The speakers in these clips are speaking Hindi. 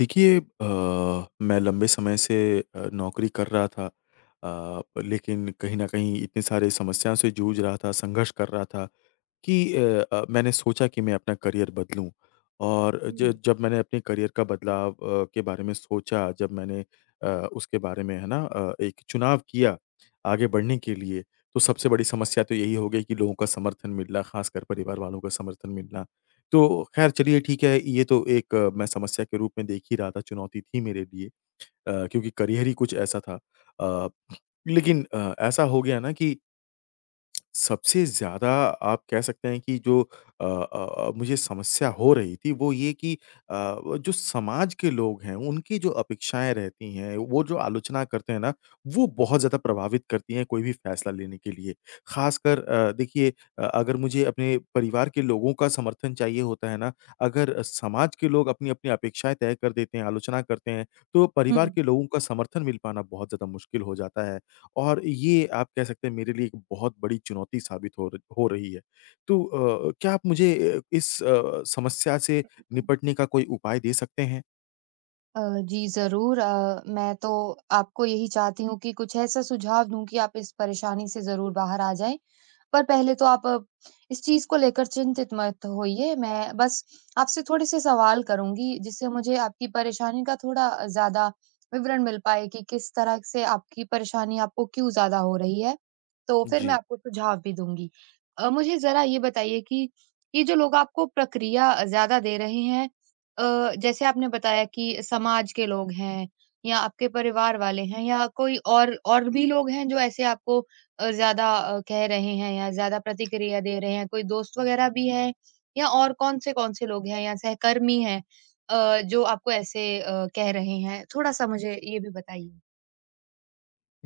देखिए मैं लंबे समय से नौकरी कर रहा था, लेकिन कहीं न कहीं इतने सारे समस्या से जूझ रहा था, संघर्ष कर रहा था कि मैंने सोचा कि मैं अपना करियर बदलूँ। और ज हुँ, जब मैंने अपने करियर का बदलाव के बारे में सोचा, जब मैंने उसके बारे में है ना एक चुनाव किया आगे बढ़ने के लिए, तो सबसे बड़ी समस्या तो यही हो गई कि लोगों का समर्थन मिलना, ख़ासकर परिवार वालों का समर्थन मिलना। तो ख़ैर चलिए ठीक है, ये तो एक मैं समस्या के रूप में देख ही रहा था, चुनौती थी मेरे लिए क्योंकि करियर ही कुछ ऐसा था। अ, लेकिन ऐसा हो गया ना कि सबसे ज़्यादा आप कह सकते हैं कि जो मुझे समस्या हो रही थी वो ये कि अ, व जो समाज के लोग हैं उनकी जो अपेक्षाएँ रहती हैं, वो जो आलोचना करते हैं ना, वो बहुत ज़्यादा प्रभावित करती हैं कोई भी फ़ैसला लेने के लिए। ख़ासकर देखिए, अगर मुझे अपने परिवार के लोगों का समर्थन चाहिए होता है ना, अगर समाज के लोग अपनी-अपनी अपेक्षाएँ तय कर देते हैं, आलोचना करते हैं, तो परिवार हुँ। के लोगों का समर्थन मिल पाना बहुत ज़्यादा मुश्किल हो जाता है। और ये आप कह सकते हैं मेरे लिए एक बहुत बड़ी चुनौती साबित हो रही है। तो क्या आप मुझे इस समस्या से निपटने का कोई उपाय दे सकते हैं? अ, जी ज़रूर, मैं तो आपको यही चाहती हूँ कि कुछ ऐसा सुझाव दूँ कि आप इस परेशानी से ज़रूर बाहर आ जाएँ। पर पहले तो आप इस चीज़ को लेकर चिंतित मत होइए, मैं बस आपसे थोड़े-से सवाल करूँगी, जिससे मुझे आपकी परेशानी का थोड़ा ज़्यादा विवरण मिल पाए कि किस तरह से आपकी परेशानी आपको क्यों ज़्यादा हो रही है, तो फिर मैं जी। आपको सुझाव भी दूँगी। मुझे ज़रा ये बताइए कि ये जो लोग आपको प्रक्रिया ज़्यादा दे रहे हैं, जैसे आपने बताया कि समाज के लोग हैं या आपके परिवार वाले हैं या कोई और भी लोग हैं जो ऐसे आपको ज़्यादा, कह रहे हैं या ज़्यादा प्रतिक्रिया दे रहे हैं? कोई दोस्त वग़ैरह भी हैं या और कौन से लोग हैं या सहकर्मी हैं, जो आपको ऐसे कह रहे हैं? थोड़ा-सा मुझे ये भी बताइए।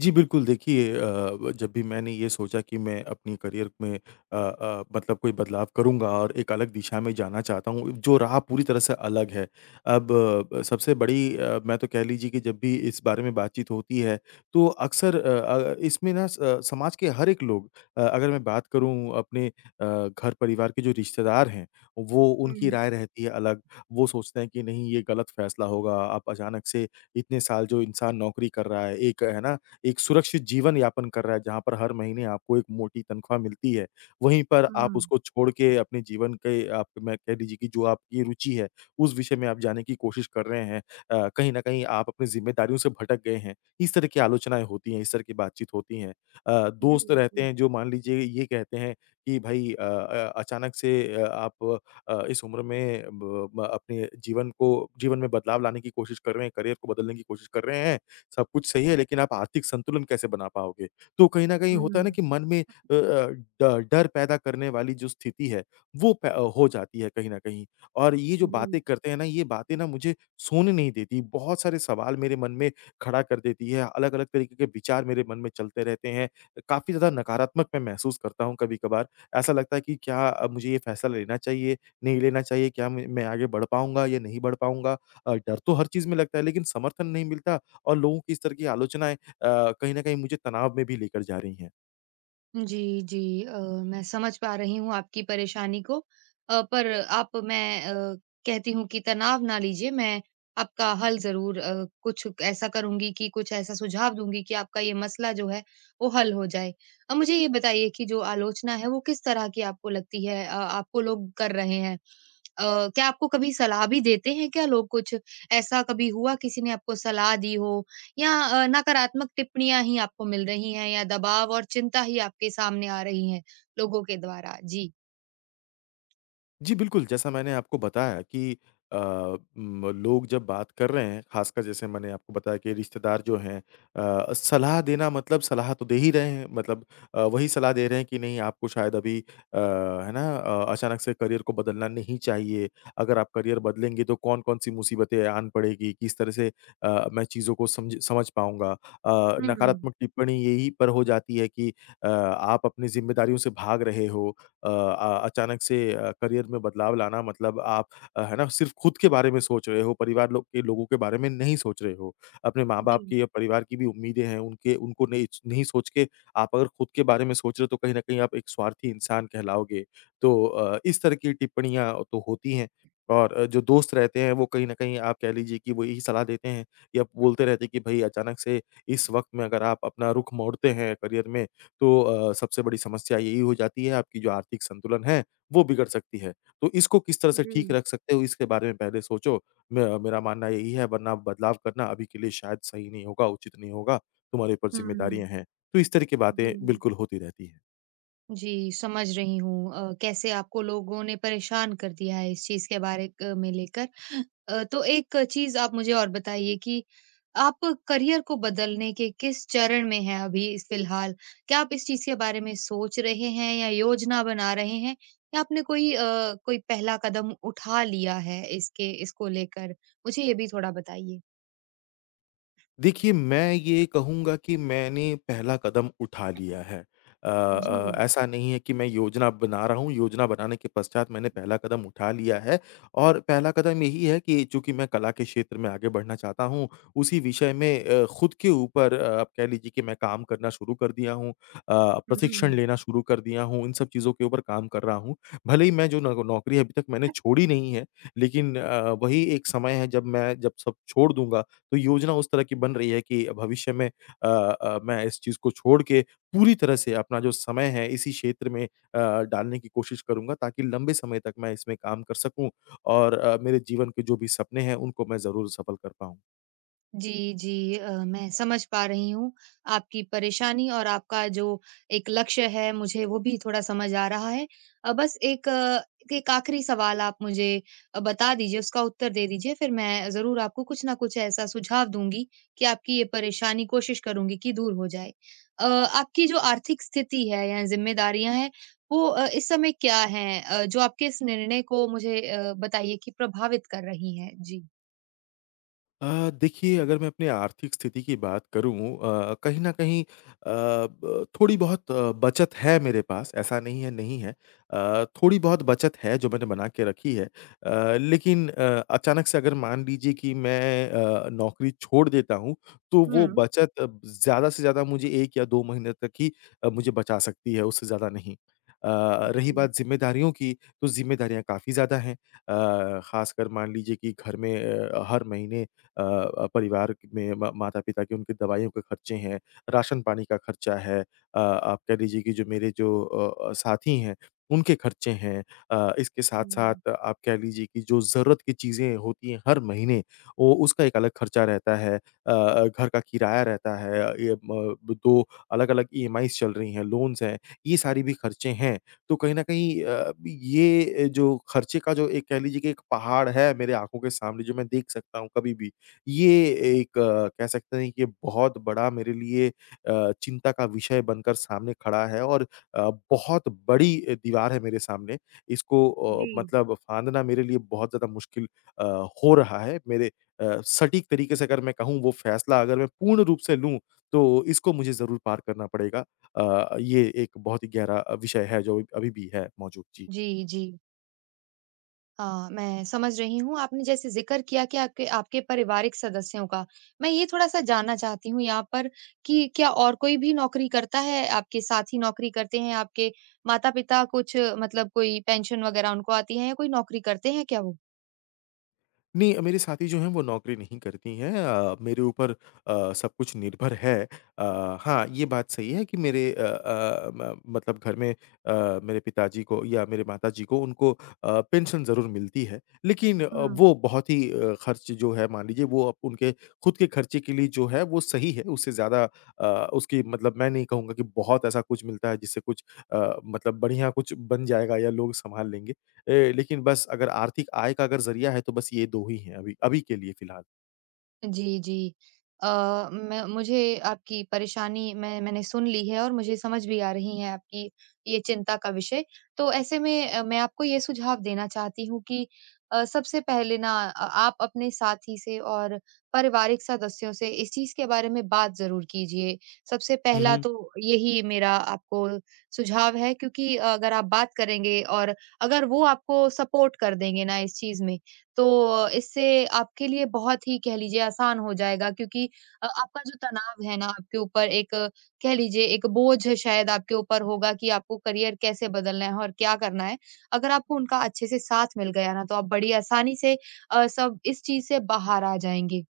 जी, बिल्कुल देखिए, जब भी मैंने ये सोचा कि मैं अपनी करियर में मतलब कोई बदलाव करूँगा और एक अलग दिशा में जाना चाहता हूँ, जो राह पूरी तरह से अलग है। अब सबसे बड़ी मैं तो कह लीजिए कि जब भी इस बारे में बातचीत होती है, तो अक्सर इसमें ना स समाज के हर एक लोग, अगर मैं बात करूँ अपने घर-परिवार के जो रिश्तेदार हैं, वो उनकी हुँ। राय रहती है अलग। वो सोचते हैं कि नहीं, ये गलत फैसला होगा। आप अचानक से इतने साल जो इंसान नौकरी कर रहा है, एक है ना एक सुरक्षित जीवन यापन कर रहा है, जहाँ पर हर महीने आपको एक मोटी तनख्वाह मिलती है। वहीं पर हुँ। आप उसको छोड़ के अपने जीवन के आप मैं कह लीजिए कि जो आपकी रुचि है, उस विषय में आप जाने की कोशिश कर रहे हैं। कहीं न कहीं आप अपनी ज़िम्मेदारियों से भटक गए हैं। इस तरह की आलोचनाएँ होती हैं, इस तरह की बातचीत होती हैं। जी, दोस्त रहते जी। हैं जो मान लीजिए ये कहते हैं कि भाई अचानक से आप इस उम्र में ब ब अपने जीवन को जीवन में बदलाव लाने की कोशिश कर रहे हैं, करियर को बदलने की कोशिश कर रहे हैं। सब कुछ सही है लेकिन आप आर्थिक संतुलन कैसे बना पाओगे? तो कहीं न कहीं होता है ना हुँ। कि मन में ड डर पैदा करने वाली जो स्थिति है, वो हो जाती है कहीं न कहीं। और ये जो जी। बातें करते हैं ना, ये बातें ना मुझे सोने नहीं देती, बहुत सारे सवाल मेरे मन में खड़ा कर देती है, अलग-अलग तरीके के विचार मेरे मन में चलते रहते हैं। काफ़ी ज़्यादा नकारात्मक मैं महसूस करता हूँ कभी-कभार। ऐसा लगता है कि क्या अब मुझे ये फैसला लेना चाहिए, नहीं लेना चाहिए? क्या मैं आगे बढ़ पाऊँगा या नहीं बढ़ पाऊँगा? डर तो हर चीज़ में लगता है लेकिन समर्थन नहीं मिलता और लोगों की इस तरह की आलोचनाएँ कहीं न कहीं मुझे तनाव में भी लेकर जा रही हैं। जी, जी। अ, मैं समझ पा रही हूँ आपकी परेशानी को, पर आप, कहती हूँ कि तनाव ना लीजिए, मैं आपका हल ज़रूर, कुछ ऐसा करूँगी कि कुछ ऐसा सुझाव दूँगी कि आपका ये मसला जो है, वो हल हो जाए। अब मुझे ये बताइए कि जो आलोचना है, वो किस तरह की आपको लगती है? आपको लोग कर रहे हैं? क्या आपको कभी सलाह भी देते हैं क्या लोग कुछ? ऐसा कभी हुआ किसी ने आपको सलाह दी हो या नकारात्मक टिप्पणियाँ ही आपको मिल रही हैं या दबाव और चिंता ही आपके सामने आ रही हैं लोगों के द्वारा? जी। जी, बिल्कुल, जैसा मैंने आपको बताया कि अ, म लोग जब बात कर रहे हैं, खासकर जैसे मैंने आपको बताया कि रिश्तेदार जो हैं, सलाह देना मतलब सलाह तो दे ही रहे हैं, मतलब वही सलाह दे रहे हैं कि नहीं आपको शायद अभी है ना? अचानक से करियर को बदलना नहीं चाहिए। अगर आप करियर बदलेंगे तो कौन-कौन सी मुसीबतें आन पड़ेगी, किस तरह से मैं चीज़ों को समझ समझ पाऊँगा। हुँ, नकारात्मक टिप्पणी यही पर हो जाती है कि आप अपनी ज़िम्मेदारियों से भाग रहे हो, अचानक से करियर में बदलाव लाना मतलब आप है ना सिर्फ़ खुद के बारे में सोच रहे हो, परिवार लोग के लोगों के बारे में नहीं सोच रहे हो। अपने माँ-बाप जी, की या परिवार की भी उम्मीदें हैं, उनके उनको नहीं नहीं सोच के आप अगर खुद के बारे में सोच रहे हो तो कहीं न कहीं आप एक स्वार्थी इंसान कहलाओगे। तो इस तरह की टिप्पणियाँ तो होती हैं और जो दोस्त रहते हैं वो कहीं न कहीं आप कह लीजिए कि वो यही सलाह देते हैं या बोलते रहते हैं कि भई अचानक से इस वक़्त में अगर आप अपना रुख मोड़ते हैं करियर में तो सबसे बड़ी समस्या यही हो जाती है आपकी जो आर्थिक संतुलन है, वो बिगड़ सकती है। तो इसको किस तरह से ठीक जी, रख सकते हो इसके बारे में पहले सोचो। म मेरा मानना यही है वरना बदलाव करना अभी के लिए शायद सही नहीं होगा, उचित नहीं होगा, तुम्हारे ऊपर हुँ, ज़िम्मेदारियाँ हैं। तो इस तरह की जी। बातें बिल्कुल होती रहती हैं। जी, समझ रही हूँ कैसे आपको लोगों ने परेशान कर दिया है इस चीज़ के बारे क में लेकर। तो एक चीज़ आप मुझे और बताइए कि आप करियर को बदलने के किस चरण में हैं अभी इस फ़िलहाल? क्या आप इस चीज़ के बारे में सोच रहे हैं या योजना बना रहे हैं या आपने कोई, कोई पहला कदम उठा लिया है इसके इसको लेकर? मुझे ये भी थोड़ा बताइए। देखिए, मैं ये कहूँगा कि मैंने पहला कदम उठा लिया है। जी, ऐसा नहीं है कि मैं योजना बना रहा हूँ, योजना बनाने के पश्चात मैंने पहला कदम उठा लिया है और पहला कदम यही है कि चूँकि मैं कला के क्षेत्र में आगे बढ़ना चाहता हूँ, उसी विषय में खुद के ऊपर आप कह लीजिए कि मैं काम करना शुरू कर दिया हूँ। प्रशिक्षण हुँ। लेना शुरू कर दिया हूँ, इन सब चीज़ों के ऊपर काम कर रहा हूँ। भले ही मैं जो नौ नौकरी अभी तक मैंने छोड़ी नहीं है, लेकिन वही एक समय है जब मैं जब सब छोड़ दूँगा, तो योजना उस तरह की बन रही है कि भविष्य में मैं इस चीज़ को छोड़ के पूरी तरह से अपना जो समय है इसी क्षेत्र में डालने की कोशिश करूँगा ताकि लंबे समय तक मैं इसमें काम कर सकूँ और मेरे जीवन के जो भी सपने हैं उनको मैं ज़रूर सफल कर पाऊँ। जी, जी। मैं समझ पा रही हूँ आपकी परेशानी और आपका जो एक लक्ष्य है, मुझे वो भी थोड़ा समझ आ रहा है। बस एक आखिरी सवाल आप मुझे बता दीजिए, उसका उत्तर दे दीजिए, फिर मैं ज़रूर आपको कुछ न कुछ ऐसा सुझाव दूँगी कि आपकी ये परेशानी कोशिश करूँगी कि दूर हो जाए। आपकी जो आर्थिक स्थिति है या ज़िम्मेदारियाँ हैं, वो इस समय क्या हैं, जो आपके इस निर्णय को मुझे, बताइए कि प्रभावित कर रही हैं? जी। देखिए अगर मैं अपनी आर्थिक स्थिति की बात करूँ, कहीं न कहीं ब थोड़ी बहुत बचत है मेरे पास, ऐसा नहीं है नहीं है। थोड़ी बहुत बचत है जो मैंने बना के रखी है। लेकिन अचानक से अगर मान लीजिए कि मैं नौकरी छोड़ देता हूँ, तो हुँ, वो बचत ज़्यादा से ज़्यादा मुझे 1 या 2 महीने तक ही मुझे बचा सकती है, उससे ज़्यादा नहीं। अ, रही जी। बात ज़िम्मेदारियों की, तो ज़िम्मेदारियाँ काफ़ी ज़्यादा हैं। ख़ासकर मान लीजिए कि घर में हर महीने परिवार में म माता-पिता के उनके दवाइयों के खर्चे हैं, राशन-पानी का खर्चा है। आप कह लीजिए कि जो मेरे जो साथी हैं, उनके खर्चे हैं। इसके हुँ। साथ-साथ आप कह लीजिए कि जो ज़रूरत की चीज़ें होती हैं हर महीने, वो उसका एक अलग खर्चा रहता है। घर का किराया रहता है। ये म 2 अलग-अलग ईएमआईज़ चल रही हैं, लोन्स हैं, ये सारी भी खर्चे हैं। तो कहीं न कहीं ये जो खर्चे का जो एक कह लीजिए कि एक पहाड़ है मेरे आँखों के सामने जो मैं देख सकता हूँ कभी भी। ये एक कह सकते हैं कि ये बहुत बड़ा मेरे लिए चिंता का विषय बनकर सामने खड़ा है और बहुत बड़ी दीवार है मेरे सामने। इसको जी। मतलब फाँदना मेरे लिए बहुत ज़्यादा मुश्किल अ, हो रहा है। मेरे सटीक तरीके से अगर मैं कहूँ वो फ़ैसला अगर मैं पूर्ण रूप से लूँ, तो इसको मुझे ज़रूर पार करना पड़ेगा। ये एक बहुत ही गहरा विषय है जो अभी भी है मौजूद। जी। जी, जी। हाँ, मैं समझ रही हूँ। आपने जैसे ज़िक्र किया कि आपके आपके पारिवारिक सदस्यों का, मैं ये थोड़ा-सा जानना चाहती हूँ यहाँ पर कि क्या और कोई भी नौकरी करता है? आपके साथी नौकरी करते हैं? आपके माता-पिता कुछ मतलब कोई पेंशन वग़ैरह उनको आती है या कोई नौकरी करते हैं क्या वो? नहीं, मेरे साथी जो हैं वो नौकरी नहीं करती हैं, मेरे ऊपर सब कुछ निर्भर है। हाँ, ये बात सही है कि मेरे म मतलब घर में मेरे पिताजी को या मेरे माताजी को उनको पेंशन ज़रूर मिलती है। लेकिन वो बहुत ही खर्च जो है मान लीजिए वो अब उनके खुद के खर्चे के लिए जो है वो सही है, उससे ज़्यादा अ, उसकी मतलब मैं नहीं कहूँगा कि बहुत ऐसा कुछ मिलता है जिससे कुछ मतलब बढ़िया कुछ बन जाएगा या लोग सँभाल लेंगे। लेकिन बस अगर आर्थिक आय का अगर ज़रिया है तो बस ये 2 ही हैं अभी अभी के लिए फ़िलहाल। जी, जी। अ, मैं मुझे आपकी परेशानी मैंने सुन ली है और मुझे समझ भी आ रही है आपकी ये चिंता का विषय। तो ऐसे में मैं आपको ये सुझाव देना चाहती हूँ कि सबसे पहले ना, आप अपने साथी से और पारिवारिक सदस्यों से इस चीज़ के बारे में बात ज़रूर कीजिए। सबसे पहला हुँ, तो यही मेरा आपको सुझाव है क्योंकि अगर आप बात करेंगे और अगर वो आपको सपोर्ट कर देंगे ना इस चीज़ में तो इससे आपके लिए बहुत ही कह लीजिए आसान हो जाएगा क्योंकि आपका जो तनाव है ना आपके ऊपर एक, कह लीजिए एक बोझ है शायद आपके ऊपर होगा कि आपको करियर कैसे बदलना है और क्या करना है। अगर आपको उनका अच्छे से साथ मिल गया ना तो आप बड़ी आसानी से सब इस चीज़ से बाहर आ जाएँगे।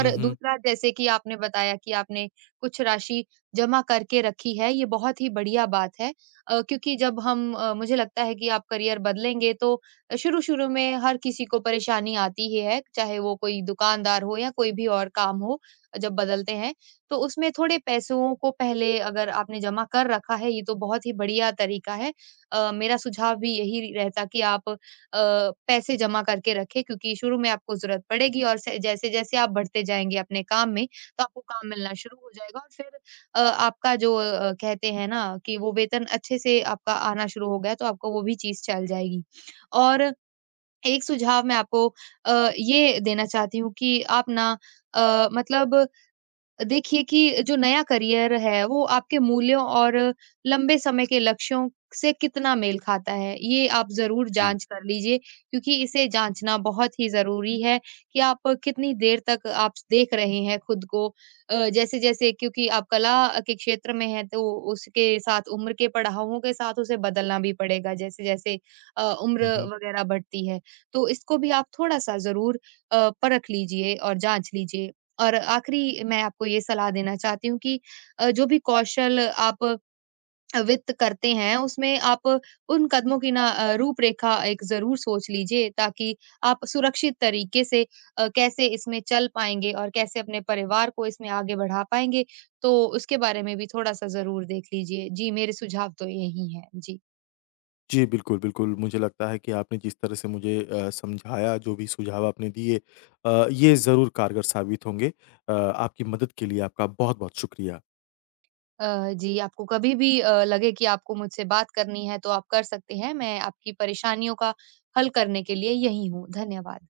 हुँ, हुँ। दूसरा जैसे कि आपने बताया कि आपने कुछ राशि जमा करके रखी है, ये बहुत ही बढ़िया बात है। क्योंकि जब मुझे लगता है कि आप करियर बदलेंगे तो शुरू-शुरू में हर किसी को परेशानी आती ही है, चाहे वो कोई दुकानदार हो या कोई भी और काम हो जब बदलते हैं। तो उसमें थोड़े पैसों को पहले अगर आपने जमा कर रखा है, ये तो बहुत ही बढ़िया तरीका है। मेरा सुझाव भी यही रहता कि आप, अ, पैसे जमा करके रखें क्योंकि शुरू में आपको ज़रूरत पड़ेगी और से जैसे-जैसे आप बढ़ते जाएँगे अपने काम में, तो आपको काम मिलना शुरू हो जाएगा और फिर, आपका जो कहते हैं ना कि वो वेतन अच्छे से आपका आना शुरू हो गया, तो आपको वो भी चीज़ चल जाएगी। और एक सुझाव मैं आपको ये देना चाहती हूँ कि आप ना, मतलब देखिए कि जो नया करियर है, वो आपके मूल्यों और लंबे समय के लक्ष्यों से कितना मेल खाता है, ये आप ज़रूर जी। जाँच कर लीजिए क्योंकि इसे जाँचना बहुत ही ज़रूरी है कि आप कितनी देर तक आप देख रहे हैं खुद को। जैसे-जैसे क्योंकि आप कला के क्षेत्र में हैं, तो उसके साथ उम्र के पड़ावों के साथ उसे बदलना भी पड़ेगा, जैसे-जैसे उम्र हुँ, हुँ। वग़ैरह बढ़ती है। तो इसको भी आप थोड़ा-सा ज़रूर परख लीजिए और जाँच लीजिए। और आखिरी मैं आपको ये सलाह देना चाहती हूँ कि जो भी कौशल आप वित्त करते हैं उसमें आप उन कदमों की ना, रूपरेखा एक जरूर सोच लीजिए ताकि आप सुरक्षित तरीके से कैसे इसमें चल पाएंगे और कैसे अपने परिवार को इसमें आगे बढ़ा पाएंगे तो उसके बारे में भी थोड़ा सा जरूर देख लीजिए। जी, मेरे सुझाव तो यही है। जी, जी, बिल्कुल, बिल्कुल। मुझे लगता है कि आपने जिस तरह से मुझे समझाया, जो भी सुझाव आपने दिए ये ज़रूर कारगर साबित होंगे। आपकी मदद के लिए आपका बहुत-बहुत शुक्रिया। अ, जी, आपको कभी भी लगे कि आपको मुझसे बात करनी है तो आप कर सकते हैं। मैं आपकी परेशानियों का हल करने के लिए यही हूँ। धन्यवाद।